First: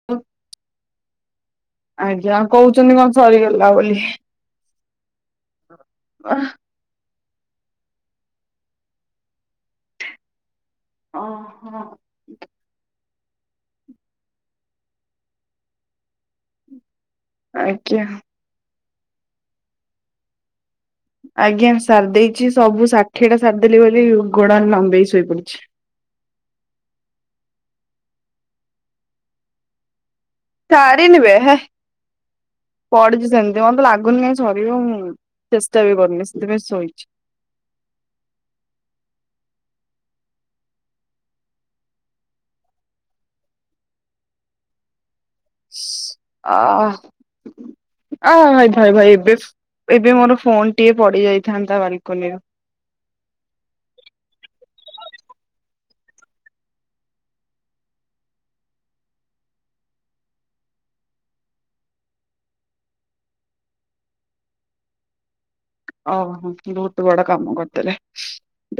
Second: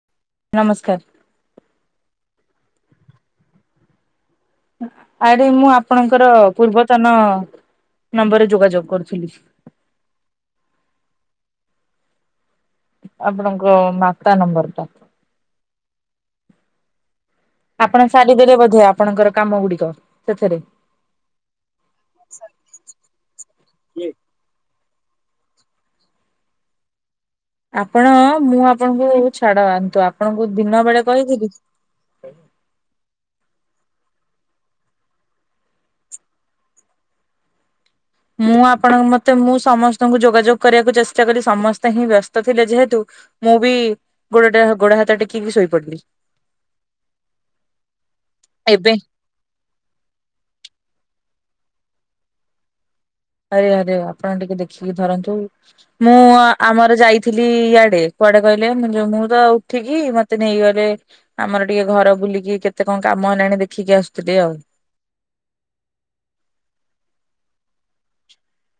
[inaudible] ନମସ୍କାର ଆଜ୍ଞା ଆଉ କହୁଛନ୍ତି କଣ ସରିଗଲା ବୋଲି। ଆରେ ମୁଁ ଆପଣଙ୍କର ପୂର୍ବତନ ନମ୍ବରରେ ଯୋଗାଯୋଗ କରୁଥିଲି। ଓହୋ। ଆପଣଙ୍କ ମାତା ନମ୍ବର ଟା ଆଜ୍ଞା। ଆପଣ ସାରିଦେଲେ ବୋଧେ ଆପଣଙ୍କର କାମ ଗୁଡିକ ସେଥିରେ। ଆଜ୍ଞା ସାରି ଦେଇେଇଛି ସବୁ ଷାଠିଏ ଟା ସାରିଦେଲି ବୋଲି ଗୋଡ ଲମ୍ବେେଇ ଶୋଇପଡିଛି। ଆପଣ ମୁଁ ଆପଣଙ୍କୁ ଛାଡ ଆନ୍ତୁ ଆପଣଙ୍କୁ ଦିନ ବେଳେ କହିଥିଲଥିଲି। ପଡିଚି ସେମିତି ମତେ ଲାଗୁନି କାଇଁ ସରିବ। ମୁଁ ଚେଷ୍ଟା ବି କରୁନି ସେଥିପାଇଁ ଶୋଇଛି। ମୁଁ ଆପଣଙ୍କ ମତେ ମୁଁ ସମସ୍ତଙ୍କୁ ଯୋଗାଯୋଗ କରିବାକୁ ଚେଷ୍ଟା କଲି ସମସ୍ତେ ହିଁ ବ୍ୟସ୍ତ ଥିଲେ। ଯେହେତୁ ମୁଁ ବି ଗୋଡଟା ଗୋଡ ହାତ ଟେକି ଆହା ଆ ଭାଇ ଭାଇ ଭାଇ ଏବେ ଏବେ ମୋର ଫୋନ ଟିଏ ପଡି ଯାଇଥାନ୍ତା ବାଲକୋନି ଆରେ ଆରେ ଆପଣ ଟିକେ ଦେଖିକି ଧରନ୍ତୁ। ମୁଁ ଆମର ଯାଇଥିଲି ଇଆଡେ କୁଆଡେ କହିଲେ ମୁଁ ମୁଁ ତ ଉଠିକି ମତେ ନେଇଗଲେ ଆମର ଟିକେ ଘର ବୁଲିକି କେତେ କଣ କାମ ହେଲାଣି ଦେଖିକି ଆସୁ ଥିଲି। ଆଉ ଓହୋ ବହୁତ ବଡ କାମ କରିଦେଲେ।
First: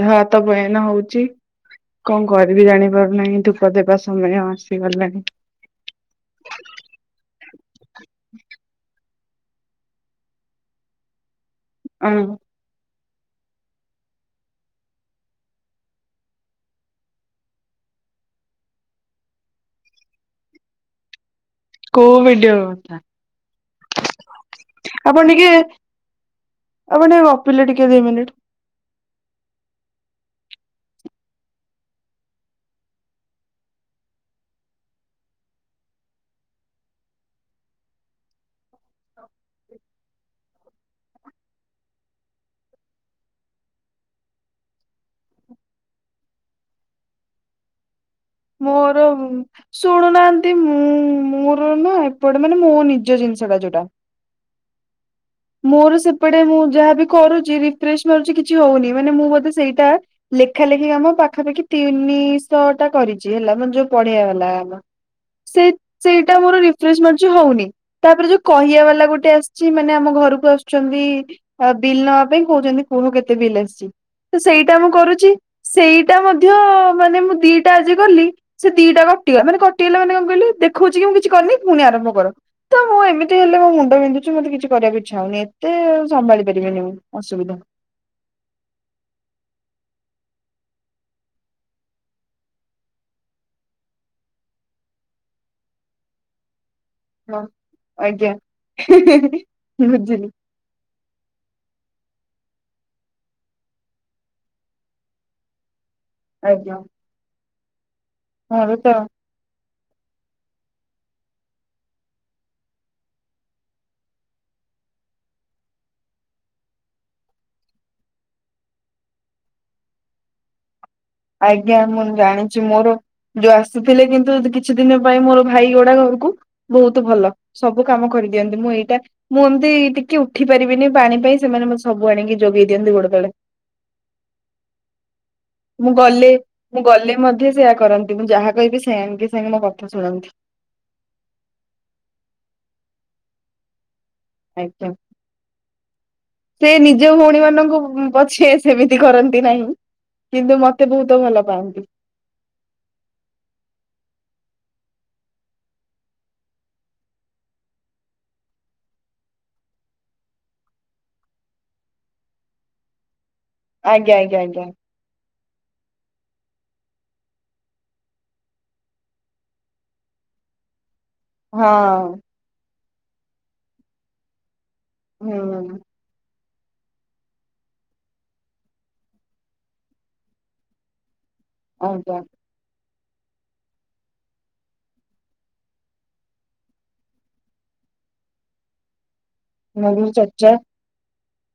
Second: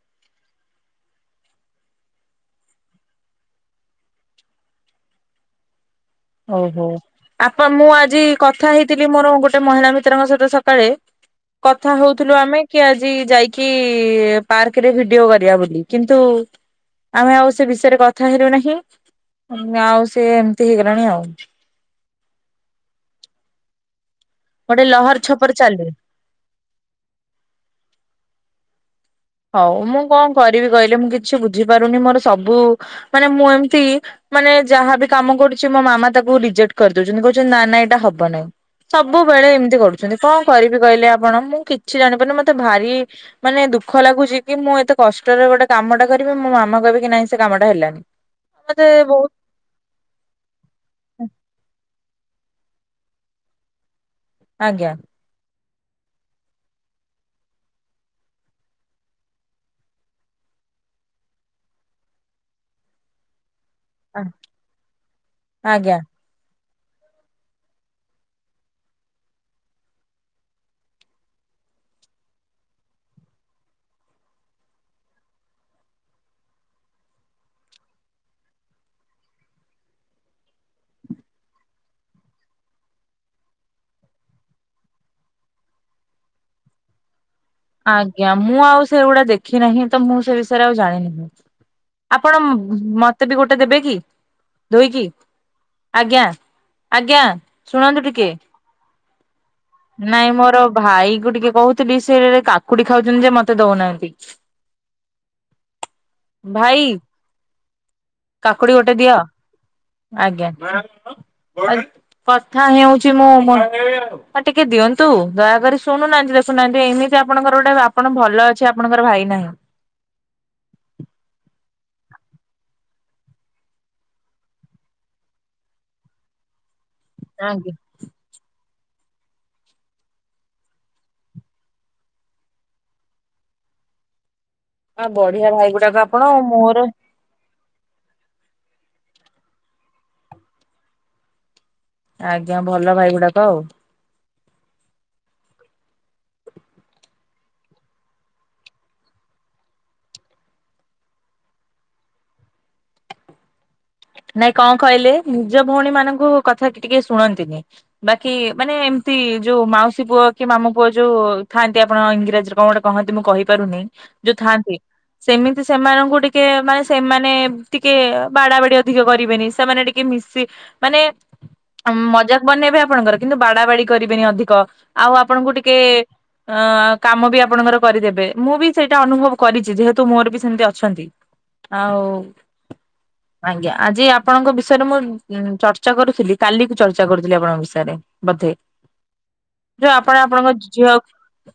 ଦେହ ହାତ ପେନ ହଉଚି? କଣ କରିବି ଜାଣିପାରୁନାହିଁ ଧୂପ ଦେବା ସମୟ ଆସିଗଲାଣି। ହଉ ହଉ। ଆପ ମୁଁ ଆଜି କଥା ହେଇଥିଲି ମୋର ଗୋଟେ ମହିଳା ମିତ୍ରଙ୍କ ସହିତ ସକାଳେ କଥା ଅଁ ହଉଥିଲୁ ଆମେ କି ଆଜି ଯାଇକି ପାର୍କରେ ଭିଡିଓ କରିବା ବୋଲି କିନ୍ତୁ ଆମେ ଆଉ ସେ ବିଷୟରେ କଥା ହେଲୁ ନାହିଁ। ଆଉ ସେ ଏମିତି ହେଇଗଲାଣି ଆଉ କୋଉ ଭିଡିଓ? ଗୋଟେ ଲହର ଆପଣ ଟିକେ ଛପର ଚାଲୁ। ଆଉଣ ଗପିଲେ ଟିକେ ଦି ମିନିଟି ହଉ ମୁଁ କଣ କରିବି କହିଲେ ମୁଁ କିଛି ବୁଝିପାରୁନି ମୋର ସବୁ ମାନେ ମୁଁ ଏମିତି ମାନେ ଯାହାବି କାମ କରୁଛି ମୋ ମାମା ତାକୁ ରିଜେକ୍ଟ କରିଦଉଛନ୍ତି କହୁଛନ୍ତି ନା ନା ଏଇଟା ହବ ନାହି। ସବୁବେଳେ ଏମିତି କରୁଛନ୍ତି। କ କରିବି କହିଲେ ଆପଣ ମୁଁ କିଛି ଜାଣିପାରୁନି। ମତେ ଭାରି ମାନେ ଦୁଃଖ ଦୁଃଖ ଲାଗୁଛି କି ମୁଁ ଏତେ କଷ୍ଟରେ ଗୋଟେ କାମଟା କରିବି ମୋ ମାମା କହିବି କି ନାହିଁ ସେ କାମଟା ହେଲାନି। ମତେ ମୋର ବହୁତ ଶୁଣୁନାହାନ୍ତି ମୁଁ ମୋର ନା ଏପଟେ ମାନେ ମୋ ନିଜ ଜିନିଷ ଟା ଯୋଉଟା ଆଜ୍ଞା ମୋର ସେପଟେ ମୁଁ ଯାହାବି କରୁଛି ରିଫ୍ରେଶ ମଛି କିଛି ହଉନି। ମାନେ ମୁଁ ବୋଧେ ସେଇଟା ଲେଖା ଲେଖି କାମ ପାଖାପାଖି ତିନିଶହ ଟା କରିଛି। ହେଲା ମାନ ଯୋଉ ପଢିଆ ବାଲା ହେଲା। ସେ ଆଜ୍ଞା। ସେ ସେଟା ମୋର ରିଫ୍ରେଶ ମାରୁଛି ହଉନି। ତା ପରେ ଯୋଉ କହିବାଲା ଗୋଟେ ଆସିଛି ମାନେ ଆମ ଘ କୁ ଆସୁଛନ୍ତି ବିଲ୍ ନବା ପାଇଁ। କହୁଛନ୍ତି କୁହ କେତେ ବିଲ୍ ଆସିଛି? ତ ସେଇଟା ମୁଁ କରୁଛି। ସେଇଟା ମଧ୍ୟ ମାନେ ମୁଁ ଦିଟା ଆଜି କଲି ସେ ଦିଟା କଟିଗ ମାନେ କଟିଗଲା ମାନେ କଣ କହିଲେ ଦେଖଉଛି କି ମୁଁ କିଛି କରିନି ପୁଣି ଆରମ୍ଭ କର ତ ମୁଁ ଏମିତି ହେଲେ ମୋ ମୁଣ୍ଡ ବିନ୍ଧୁଛି ମତେ କିଛି କରିବା ଇଛା ହୁଏ ଏତେ ସମ୍ଭାଳି ପାରିବିନି ଅସୁବିଧା। ଆଜ୍ଞା ମୁଁ ଆଉ ସେଗୁଡା ଦେଖି ନାହିଁ ତ ମୁଁ ସେ ବିଷୟରେ ଆଉ ଜାଣିିନାହିଁ। ଆପଣ ମତେ ବି ଗୋଟେ ଦେବେ କି ଧୋଇକି ଆଜ୍ଞା ଆଜ୍ଞା ହଁ ଶୁଣନ୍ତୁ ଟିକେ ଆଜ୍ଞା ବୁଝିଲି ନାଇଁ ମୋର ଭାଇ କୁ ଟିକେ କହୁଥିଲି ସେ କାକୁଡି ଖାଉଛନ୍ତି ଯେ ମତେ ଦଉନାହାନ୍ତି। ଆଜ୍ଞା ଭାଇ ମୋର କାକୁଡି ଗୋଟେ ତ ଦିଅ ଆଜ୍ଞା। କଥା ହେଉଛି ମୋ ମ ହଁ ଟିକେ ଦିଅନ୍ତୁ ଦୟାକରି ଶୁଣୁନାହାନ୍ତି ଦେଖୁନାହାନ୍ତି ଏମିତି ଆପଣଙ୍କର ଗୋଟେ ଆପଣ ଭଲ ଅଛି ଆପଣଙ୍କର ଭାଇ ନାହିଁ। ଆଜ୍ଞା ମୁଁ ଜାଣିଛି ମୋର ଯୋଉ ଆସୁଥିଲେ କିନ୍ତୁ କିଛି ଦିନ ପାଇଁ ମୋର ଭାଇ ଗୋଡା ଘରକୁ ବହୁତ ଭଲ ଆଜ୍ଞା ସବୁ କାମ କରିଦିଅନ୍ତିୁ ମୁଁ ଏଇଟା ମୁଁ ଏମିତି ଟିକେ ଉଠି ପାରିବିନି ପାଣି ପାଇଁ ସେମାନେ ମ ସବୁ ଆଣିକି ଯୋଗେଇ ଦିଅନ୍ତି ଗୋଟେ ତଳେ। ଆ ବଢିଆ ଭାଇ ମୁଁ ଗୁଡାକ ଆପଣ ଗଲେ ମୋର ମୁଁ ଗଲେ ମଧ୍ୟ ସେୟା କରନ୍ତି ମୁଁ ଯାହା କହିବି ସେ ସାଙ୍ଗେ ସାଙ୍ଗେ ମୋ କଥା ଶୁଣନ୍ତି। ଆଜ୍ଞା ଭଲ ଭାଇ ଗୁଡାକ ଆଉ। ଆଜ୍ଞା। ସେ ନିଜ ଭଉଣୀ ମାନଙ୍କୁ ପଛେ ସେମିତି କରନ୍ତି ନାହିଁ। କିନ୍ତୁ ମତେ ବହୁତ ଭଲ ପାଆନ୍ତି। ନାଇଁ କଣ କହିଲେ ନିଜ ଭଉଣୀ ମାନଙ୍କୁ କଥା ଟିକେ ଶୁଣନ୍ତିନି। ବାକି ମାନେ ଏମତି ଯୋଉ ମାଉସୀ ପୁଅ କି ମାମୁ ପୁଅ ଯୋଉ ଥାଆନ୍ତି ଆପଣ ଇଂରାଜରେ କଣ ଗୋଟେ କହନ୍ତି ମୁଁ କହିପାରୁନି ଆଜ୍ଞା ଯୋଉ ଆଜ୍ଞା ଆଜ୍ଞା ଥାଆନ୍ତି ସେମିତି ସେମାନଙ୍କୁ ଟିକେ ମାନେ ସେମାନେ ଟିକେ ବାଡା ବାଡି ଅଧିକ କରିବେନି ସେମାନେ ଟିକେ ମିଶି ମାନେ ହଁ ମଜା ବନେଇବେ ଆପଣଙ୍କର କିନ୍ତୁ ବାଡା ବାଡି କରିବେନି ଅଧିକ ଆଉ ଆପଣଙ୍କୁ ଟିକେ ହୁଁ ଅ କାମ ବି ଆପଣଙ୍କର କରିଦେବେ ମୁଁ ବି ସେଇଟା ଅନୁଭବ କରିଛି ଯେହେତୁ ମୋର ବି ସେମିତି ଅଛନ୍ତି। ଆଉ ଆଜ୍ଞା ଆଜ୍ଞା ଆଜି ଆପଣଙ୍କ ବିଷୟରେ ମୁଁ ଉ ଚର୍ଚ୍ଚା କରୁଥିଲି କାଲି କ ଚର୍ଚ୍ଚା କରୁଥିଲି ଆପଣଙ୍କ ବିଷୟରେ। ବଧେ ମୁଁ ଯୋଉ ବି ଆପଣ ଚର୍ଚ୍ଚା ଆପଣଙ୍କ ଝିଅ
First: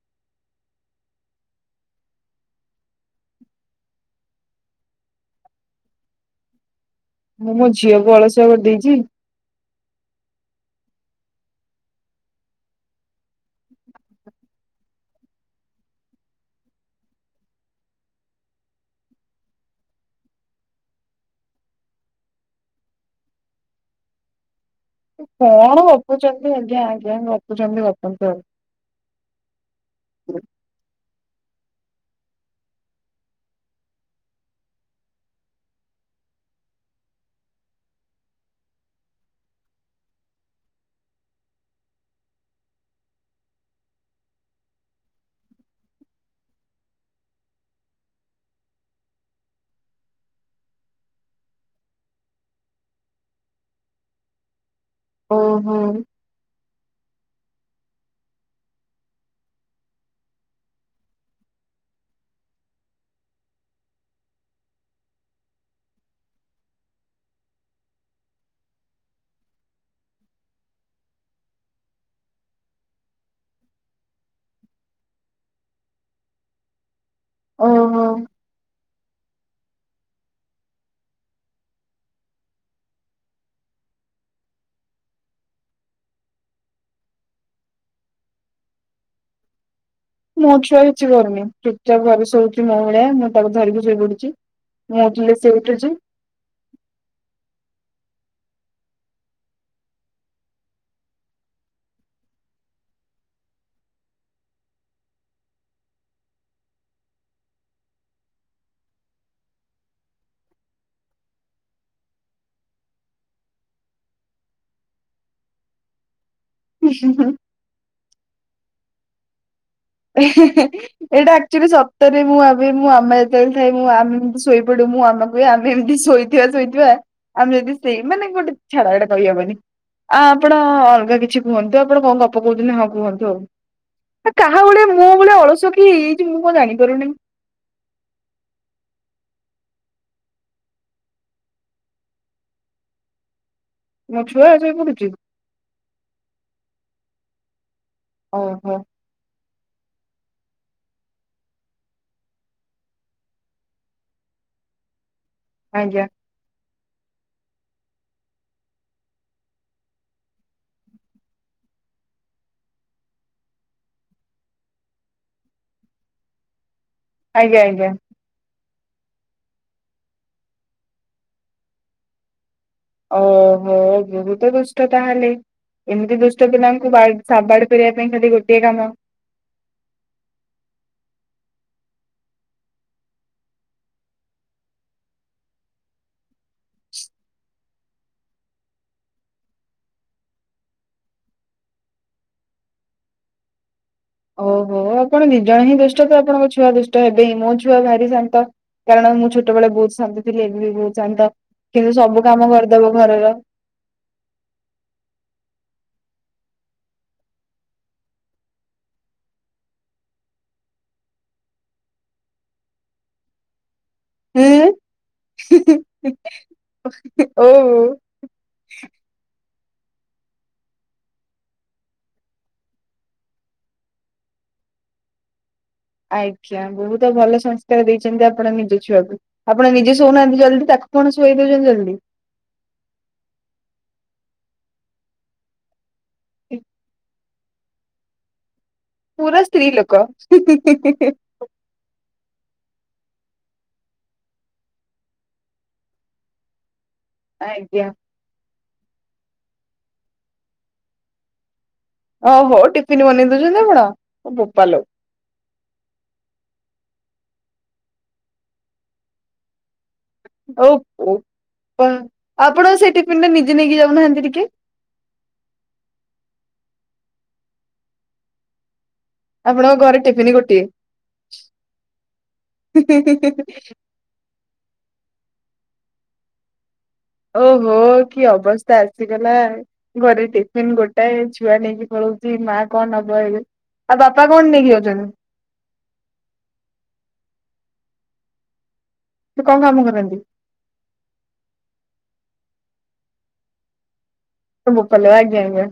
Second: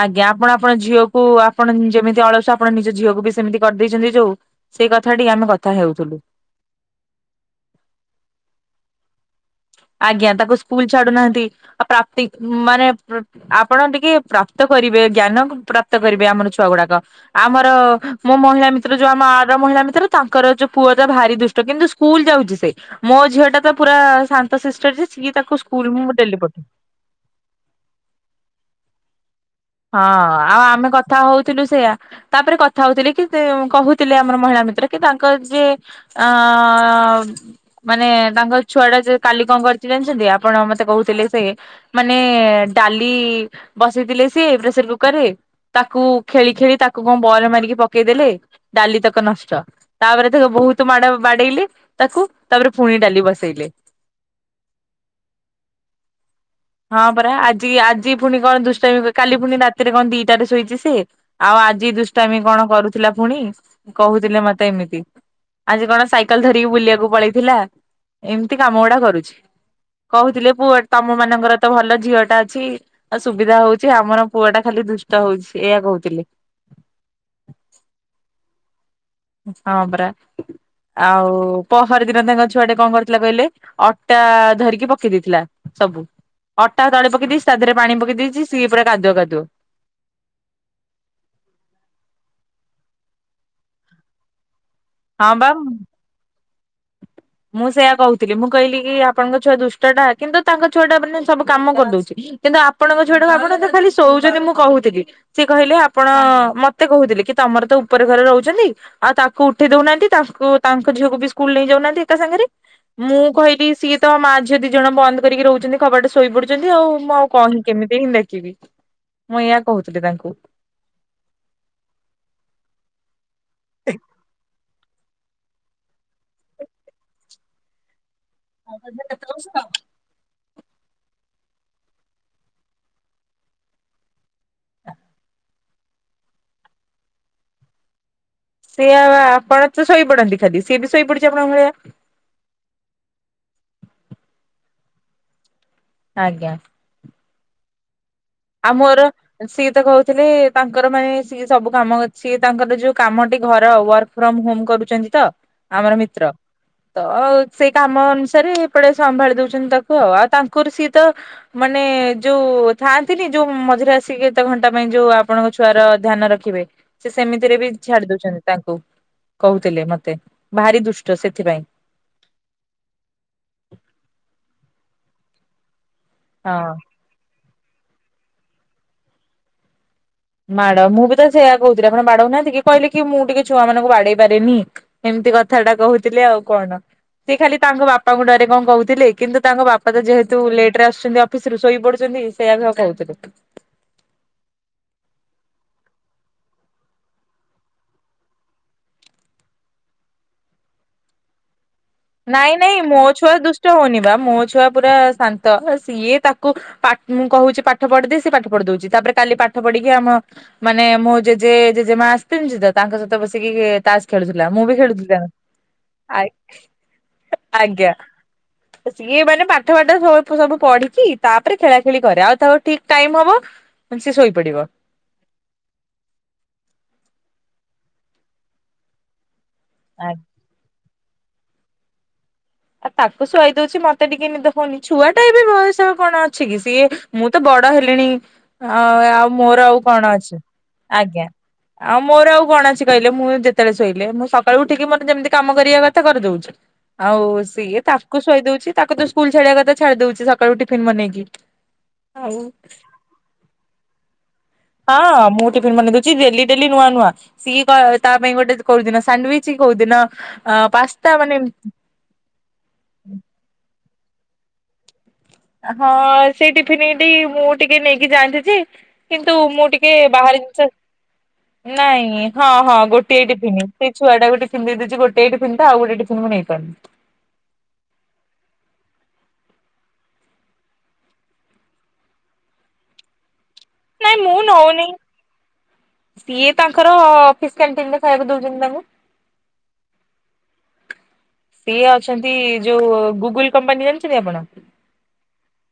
ଆଜ୍ଞା ଆପଣ ଆପଣ ଝିଅକୁ ଆପଣ ଯେମିତି ଅଳସୁଆ ଆପଣ ନିଜ ଝିଅକୁ ବି ସେମିତି କରିଦେଇଛନ୍ତି ଯୋଉ ସେଇ କଥାଟି ଆମେ କଥା ହେଉଥିଲୁ? ମୁଁ ମୋ ଝିଅକୁ ଅଳସୁଆ କରିଦେଇଛି? ଆଜ୍ଞା ତାକୁ ସ୍କୁଲ ଛାଡୁନାହାନ୍ତି ପ୍ରାପ୍ତି ମାନେ ଆପଣ ଟିକେ ପ୍ରାପ୍ତ କରିବେ ଜ୍ଞାନ ପ୍ରାପ୍ତ କରିବେ ଆମର ଛୁଆ ଗୁଡାକ। ଆମର ମୋ ମହିଳା ମିତ୍ର ଯୋଉ ଆମ ଆଡର ମହିଳା ମିତ୍ର ତାଙ୍କର ଯୋଉ ପୁଅ ଯ ଭାରି ଦୃ ଷ୍ଟ କିନ୍ତୁ ସ୍କୁଲ ଯାଉଛି ସେ ମୋ ଝିଅ ଟା ତ ପୁରା ଶାନ୍ତ ଶିଷ୍ଟ ଯେ ସିଏ ତାକୁ କଣ ସ୍କୁଲ ମୁଁ ଡେଲି ଗପୁଛନ୍ତି ପଠା ଆଜ୍ଞା ଆଜ୍ଞା ଗପୁଛନ୍ତି ଗପନ୍ତୁ ଆଉ। ହଁ ଆଉ ଆମେ କଥା ହଉଥିଲୁ ସେଇୟଆ। ତାପରେ କଥା ହଉଥିଲେ କି ସେ କହୁଥିଲେ ଆମର ମହିଳା ମିତ୍ର କି ତାଙ୍କ ଯିଏ ଆଁ ମାନେ ତାଙ୍କ ଛୁଆ ଟା ଯେ କାଲି କଣ କରି ଜଣିଛନ୍ତି ଆପଣ ମତେ କହୁଥିଲେ ସେ ମାନେ ଡାଲି ବସେଇଥିଲେ ସିଏ ପ୍ରେସର କୁକର ରେ ତାକୁ ଖେଳି ଖେଳି ତାକୁ କଣ ବଲ ମାରିକି ପକେଇଦେଲେ ଡାଲି ତକ ନଷ୍ଟ। ତାପରେ ତାକୁ ବହୁତ ମାଡ଼ ବାଡେଇଲେ ତାକୁ ତାପରେ ପୁଣି ଡାଲି ବସେଇଲେ। ଓହୋ। ହଁ ପରା ଆଜି ଆଜି ପୁଣି କଣ ଦୁଷ୍ଟାମୀ କାଲି ପୁଣି ରାତିରେ କଣ ଦିଟାରେ ଶୋଇଛି ସେ ଆଉ ଆଜି ଦୁଶଟାମି କଣ କରୁଥିଲା ପୁଣି। କହୁଥିଲେ ମତେ ଏମିତି। ଆଜି କଣ ସାଇକେଲ ଧରିକି ବୁଲିବାକୁ ପଳେଇଥିଲା ଏମିତି କାମ ଗୁଡା କରୁଛି। କହୁଥିଲେ ପୁଅ ତମ ମାନଙ୍କର ତ ଭଲ ଝିଅ ଟା ଅଛି ଆଉ ସୁବିଧା ହଉ ଚି ଆମର ପୁଅ ଟା ଖାଲି ଦୁଷ୍ଟ ହଉଛି ଏଇଆ କହୁଥିଲେ। ଓହୋ। ହଁ ପରା। ଆଉ ପହରଦିନ ତାଙ୍କ ଛୁଆଟେ କଣ କରିଥିଲା କହିଲେ ଅଟା ଧରିକି ପକେଇ ଦେଇଥିଲା। ସବୁ ଅଟା ତଳେ ପକେଇ ଦେଇେଇଛି ତା ଦେହରେ ପାଣି ପକେଇ ଦେଇଛି ସିଏ ପୁରା କାଦୁଅ କାଦୁଅ। ମୋ ଛୁଆ କିଛି କରୁନି ଠିକ ଠାକ ଘରେ ଶୋଉଛି ମୋ ଭଳିଆ ମୁଁ ତାକୁ ଧରିକି ଶୋଇ ପଡୁଛି। ମୁଁ ହଁ ଉଠିଲେ ସିଏ ବା ଉଠୁଛି। ମୁଁ ସେଇୟା କହୁଥିଲି ମୁଁ କହିଲି କି ଆପଣଙ୍କ ଛୁଆ ଦୁଷ୍ଟଟା କିନ୍ତୁ ତାଙ୍କ ଛୁଆଟା ମାନେ ସବୁ କାମ କରିଦଉଛି। କିନ୍ତୁ ଆପଣଙ୍କ ଛୁଆଟକୁ ଆପଣ ତ ଖାଲି ଶୋଉଛନ୍ତି ମୁଁ କହୁଥିଲି। ସିଏ କହିଲେ ଆପଣ ମତେ କହୁଥିଲେ କି ତମର ତ ଉପରେ ଘରେ ରହୁଛନ୍ତି ଆଉ ତାକୁ ଉଠେଇ ଦଉନାହାନ୍ତି ତାଙ୍କୁ ତାଙ୍କ ଝିଅକୁ ବି ସ୍କୁଲ ସ୍କୁଲ ନେଇ ଯାଉନାହାନ୍ତି ଏକା ସାଙ୍ଗରେ ମୁଁ କହିଲି ସିଏ ତ ମା ଝିଅ ଦି ଜଣ ବନ୍ଦ କରିକି ରହୁଛନ୍ତି କବାଟ ଶୋଇପଡୁଛନ୍ତି ଆଉ ମୁଁ ଆଉ କଣ ହିଁ କେମିତି ହିଁ ନେବି ମୁଁ ଏଇଆ କହୁଥିଲି। ତାଙ୍କୁ। [unintelligible] ଏଇଟା ଆକ୍ଚୁଆଲି ସତରେ ମୁଁ ଭାବେ ମୁଁ ଆମେ ସେଓ ଖାଇବୁ ଆମ ଶୋଇପଡୁ ମୁଁ ଆମ ହୁଏଆମେ ଏମିତି ଶୋଇଥିବା ଶୋଇଥିବା ଆମେ ଯଦି ସେଇ ମାନେ ଗୋଟେ ଛାଡ ଏଟା କହିହବନି। ଆ ଆପଣ ଅଲଗା କିଛି କୁହନ୍ତୁ ଆପଣ କଣ ଗପ କହୁଛନ୍ତି ହଁ କୁହନ୍ତୁ ଆଉ କା ତା ଗୋଟେ ମୋ ଭଳିଆ ଗୋଟେ ଅଳସୁଆ ହେଇଯାଇଛି କଣ ଜାଣିପାରୁନି। ସିଏ ଆପଣ ତ ଶୋଇ ପଡନ୍ତି ଖାଲି ସିଏ ବି ଶୋଇ ପଡିଛି ଆପଣଙ୍କ ଭଳିଆ। ମୋ ଛୁଆ ଶୋଇପଡୁଛି। ଆଜ୍ଞା। ଆ ଓହୋ ମର ସିଏ ତ କହୁଥିଲେ ତାଙ୍କର ମାନେ ସିଏ ସବୁ କାମ ଅଛି ତାଙ୍କର ଯୋଉ କାମଟି ଘର ୱାର୍କ ଫ୍ରମ ହୋମ କରୁଛନ୍ତି ତ ଆମର ଆଜ୍ଞା ମିତ୍ର। ତ ଆଉ ସେ କାମ ଅନୁସାରେ ଏପଟେ ସମ୍ଭାଳି ଦଉଛନ୍ତି ତାକୁ ଆଉ ଆଉ ତାଙ୍କର ସିଏ ତ ମାନେ ଯୋଉ ଥାନ୍ତି ଆସନ୍ତିନି ଯୋଉ ମଝିରେ ଆସିକି କେତେ ଘଣ୍ଟା ପାଇଁ ଯୋଉ ଆପଣଙ୍କ ଛୁଆର ଧ୍ୟାନ ରଖିବେ। ସେ ସେମିତିରେ ଆଜ୍ଞା ବି ଆଜ୍ଞା ଛାଡି ଦଉଛନ୍ତି ତାଙ୍କୁ କହୁଥିଲେ ମତେ ଭାରି ଦୁଷ୍ଟ ସେଥିପାଇଁ। ଓହୋ ବହୁତ ଦୁଷ୍ଟ ତାହେଲେ ଏମିତି ଦୁଷ୍ଟ ହଁ। ପିଲାଙ୍କୁ ବାଡି ସାବାଡ କରିବା ପାଇଁ ଖାଲି ଗୋଟିଏ କାମ। ମାଡ ମୁଁ ବି ତ ସେୟା କହୁଥିଲି ଆପଣ ବାଡଉନାହାନ୍ତି କି ଟିକେ କହିଲେ କି ମୁଁ ଟିକେ ଛୁଆ ମାନଙ୍କୁ ବାଡେଇ ପାରେନି। ଏମିତି କଥା ଟା କହୁଥିଲି ଆଉ କଣ? ସେ ଖାଲି ତାଙ୍କ ବାପାଙ୍କୁ ଡରେ କଣ କହୁଥିଲେ କିନ୍ତୁ ତାଙ୍କ ବାପା ତ ଯେହେତୁ ଲେଟରେ ଆସୁଛନ୍ତି ଅଫିସ ଅଫିସରୁ ଶୋଇ ପଡୁଛନ୍ତି ସେଇଆ ବି କହୁଥିଲେ। ଓହୋ ଆପଣ ଦି ଜଣ ହିଁ ଦୁଷ୍ଟ ତ ଆପଣଙ୍କ ଛୁଆ ଦୁଷ୍ଟ ହେବେ ହି ମୋ ଛୁଆ ଭାରି ଶାନ୍ତ। କାରଣ ମୁଁ ଛୋଟବେଳେ ବହୁତ ଶାନ୍ତ ଥିଲି ଏବେ ବି ବହୁତ ଶାନ୍ତ କିନ୍ତୁ ସବୁ କାମ ନାଇଁ ନାଇଁ କରିଦବ ମୋ ଛୁଆ ଘରର। ଦୁଷ୍ଟ ହଉନି ବା ମୋ ଛୁଆ ପୁରା ଶାନ୍ତ ସିଏ ତାକୁ ପାଠ ମୁଁ କହୁଛି ପାଠ ପଢିଦେ ସେ ପାଠ ପଢି ଦଉଛି ତାପରେ କାଲି ପାଠ ପଢିକି ଆମ ମାନେ ମୁଁ ଜେଜେ ଜେଜେମା ଆସିଥିଲି ତ ତାଙ୍କ ସହିତ ବସିକି ତାସ ହୁଁ ଖେଳୁଥିଲା ମୁଁ ବି ଖେଳୁଥିଲି ଆଇ ଓହୋ। ସିଏ ମାନେ ପାଠ ପାଠ ସବୁ ପଢିଛିି ତାପରେ ଖେଳା ଖେଳି କରେ ଆଉ ତାକୁ ଠିକ ଟାଇମ ହବ। ମାନେ ସେ ଶୋଇପଡ଼ିବ। ଆଜ୍ଞା ବହୁତ ଭଲ ସଂସ୍କାର ଦେଇଛନ୍ତି ଆପଣ ନିଜ ଛୁଆକୁ ଆପଣ ନିଜେ ଆଜ୍ଞା। ଶୋଉନାହାନ୍ତି ଜଲ୍ଦି ତାକୁ କଣ ଶୋଇ ଦଉଛନ୍ତି ଜଲଦି। ଆଉ ତାକୁ ଶୁଆଇ ଦଉଛି ମତେ ଟିକେ ନିଦ ହଉନି ଛୁଆଟା ବି ବୟସ କଣ ଅଛି କି ସିଏ ମୁଁ ତ ବଡ ହେଲିଣି ଆଉ ପୁରା ମୋର ସ୍ତ୍ରୀ ଆଉ ଲୋକ କଣ ଅଛି। ଆଉ ମୋର ଆଉ କଣ ଅଛି କହିଲେ। ମୁଁ ଯେତେବେଳେ ଶୋଇଲେ ମୁଁ ସକାଳୁଉଠିକି ମୋର ଯେମିତି କାମ କରିବା କଥା କରିଦଉଛି। ଆଉ ସିଏ ଆଜ୍ଞା। ତାକୁ ଶୋଇ ଦଉଛି। ତାକୁ ତ ସ୍କୁଲ ଛାଡିବା କଥା ଛାଡି ଦଉଛି ସକାଳୁ ଟିଫିନ ବନେଇକି। ଓ ଆଉ ହୋ ଟିଫନ୍ ବନେଇ ଦଉଛନ୍ତି ଆପଣ! ବୋପାଲୋ ହଁ ମୁଁ ଟିଫିନ୍ ବନେଇ ଦଉଛି। ଡେଲି ଡେଲି ନୂଆ ନୂଆ। ସିଏ ଙ୍କ ତା ପାଇଁ ଗୋଟେ କୋଉଦିନ ସାଣ୍ଡୱିଚ କୋଉଦିନ ଓ ହୋ ବୋପା ଆପଣ ସେଇ ଟିଫିନରେ ନିଜେ ନେଇକି ଯାଉନାହାନ୍ତି ଟିକେ ହଁ ସେ ଟିଫିନଟି ମୁଁ ଟିକେ ନେଇକି ଯାନ୍ତିଯେ କିନ୍ତୁ ମୁଁ ଆପଣଙ୍କ ଟିକେ ଘରେ ଟିଫିନ ବାହାରାରେ ଗୋଟିଏ ଜିନିଷ। ନାଇଁ ହଁ ହଁ ଗୋଟିଏ ଟି ଫିନି ଛୁଆଟାକୁ ଟିଫିନ ଦେଇଦଉଛି ଗୋଟାଏ ଟିଫିନ ତ ଆଉ ଗୋଟେ ଟିଫିନ ମୁଁ ନେଇପାରୁନି। ଓହୋ କି ଅବସ୍ଥା ଆସିଗଲା। ଘରେ ଟିଫିନ ଗୋଟାଏ ଛୁଆ ନେଇକି ପଳଉଛି ମା କଣ ନବ ଏବେ? ଆଉ ନାଇଁ ବାପା ମୁଁ କଣ ନେଇକି ନଉନି ଯାଉଛନ୍ତି? ସିଏ ତାଙ୍କର ଅଫିସ କ୍ୟାଣ୍ଟିନରେ ଖାଇବାକୁ ଦଉଛନ୍ତି ତାଙ୍କୁ। ସେ କଣ କାମ କରନ୍ତି? ସିଏ ଅଛନ୍ତି ଯୋଉ ଗୁଗୁଲ କମ୍ପାନୀ ଜାଣିଛନ୍ତି ଆପଣ ବୋପାଲେ ଆଜ୍ଞା-ଆଜ୍ଞା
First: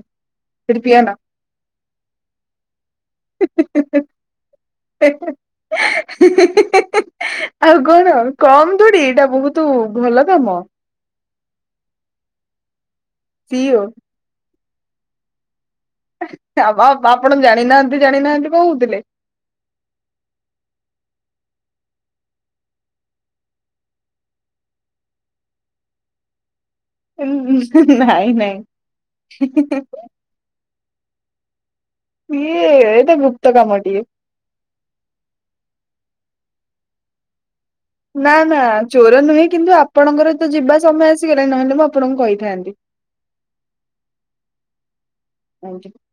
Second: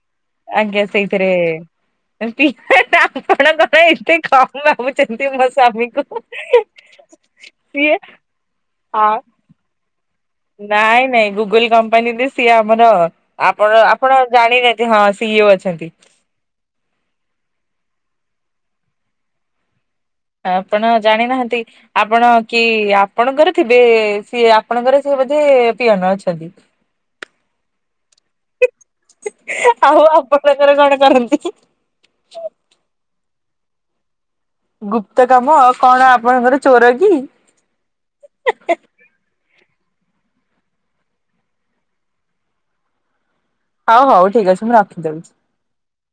ଆଜ୍ଞା ସେଇଥିରେ ପିିଲାଟା ଆପଣଙ୍କର ଏତେ କମ ଭାବୁଛନ୍ତି ମୋ ସ୍ଵାମୀକୁ ଆଉ ସିଏ କଣ କମ ଆ ଥୋଡି ବହୁତ ଭଲ କାମ। ନାଇଁ ନାଇଁ ଗୁଗୁଲ କମ୍ପାନୀରେ ସିଏ ଆମର ସିଓ ଆପଣ ଆପଣ ଜାଣିନେ ହଁ ସିଇଓ ଅଛନ୍ତି। ବା ଆପଣ ଜାଣିନାହାନ୍ତି ଜାଣିନାହାନ୍ତି କହୁଥିଲେ। ଆପଣ ଜାଣିନାହାନ୍ତି? ଆପଣ କି ଆପଣଙ୍କର ଥିବେ ସିଏ ଆପଣଙ୍କର ସିଏ ବୋଧେ ପିଅନ ଅଛନ୍ତି। [inaudible] ଉଁ ଉଁ ନାଇଁ ନାଇଁ [unintelligible] କରନ୍ତି। ଏଇ ଏଇତ ଗୁପ୍ତ କାମଟିଏ। ଗୁପ୍ତ କାମ କଣ ଆପଣଙ୍କର ଚୋର କି? ନା ନା ଚୋର ନୁହେଁ କିନ୍ତୁ ଆପଣଙ୍କର ତ ଯିବା ସମୟ ଆସିଗଲାଣି ନହେଲେ ମୁଁ ଆପଣଙ୍କୁ କହିଥାନ୍ତି। ହଉ ହଉ ଠିକ ଅଛି ମୁଁ ରଖିଦେଉଛି। [inaudible]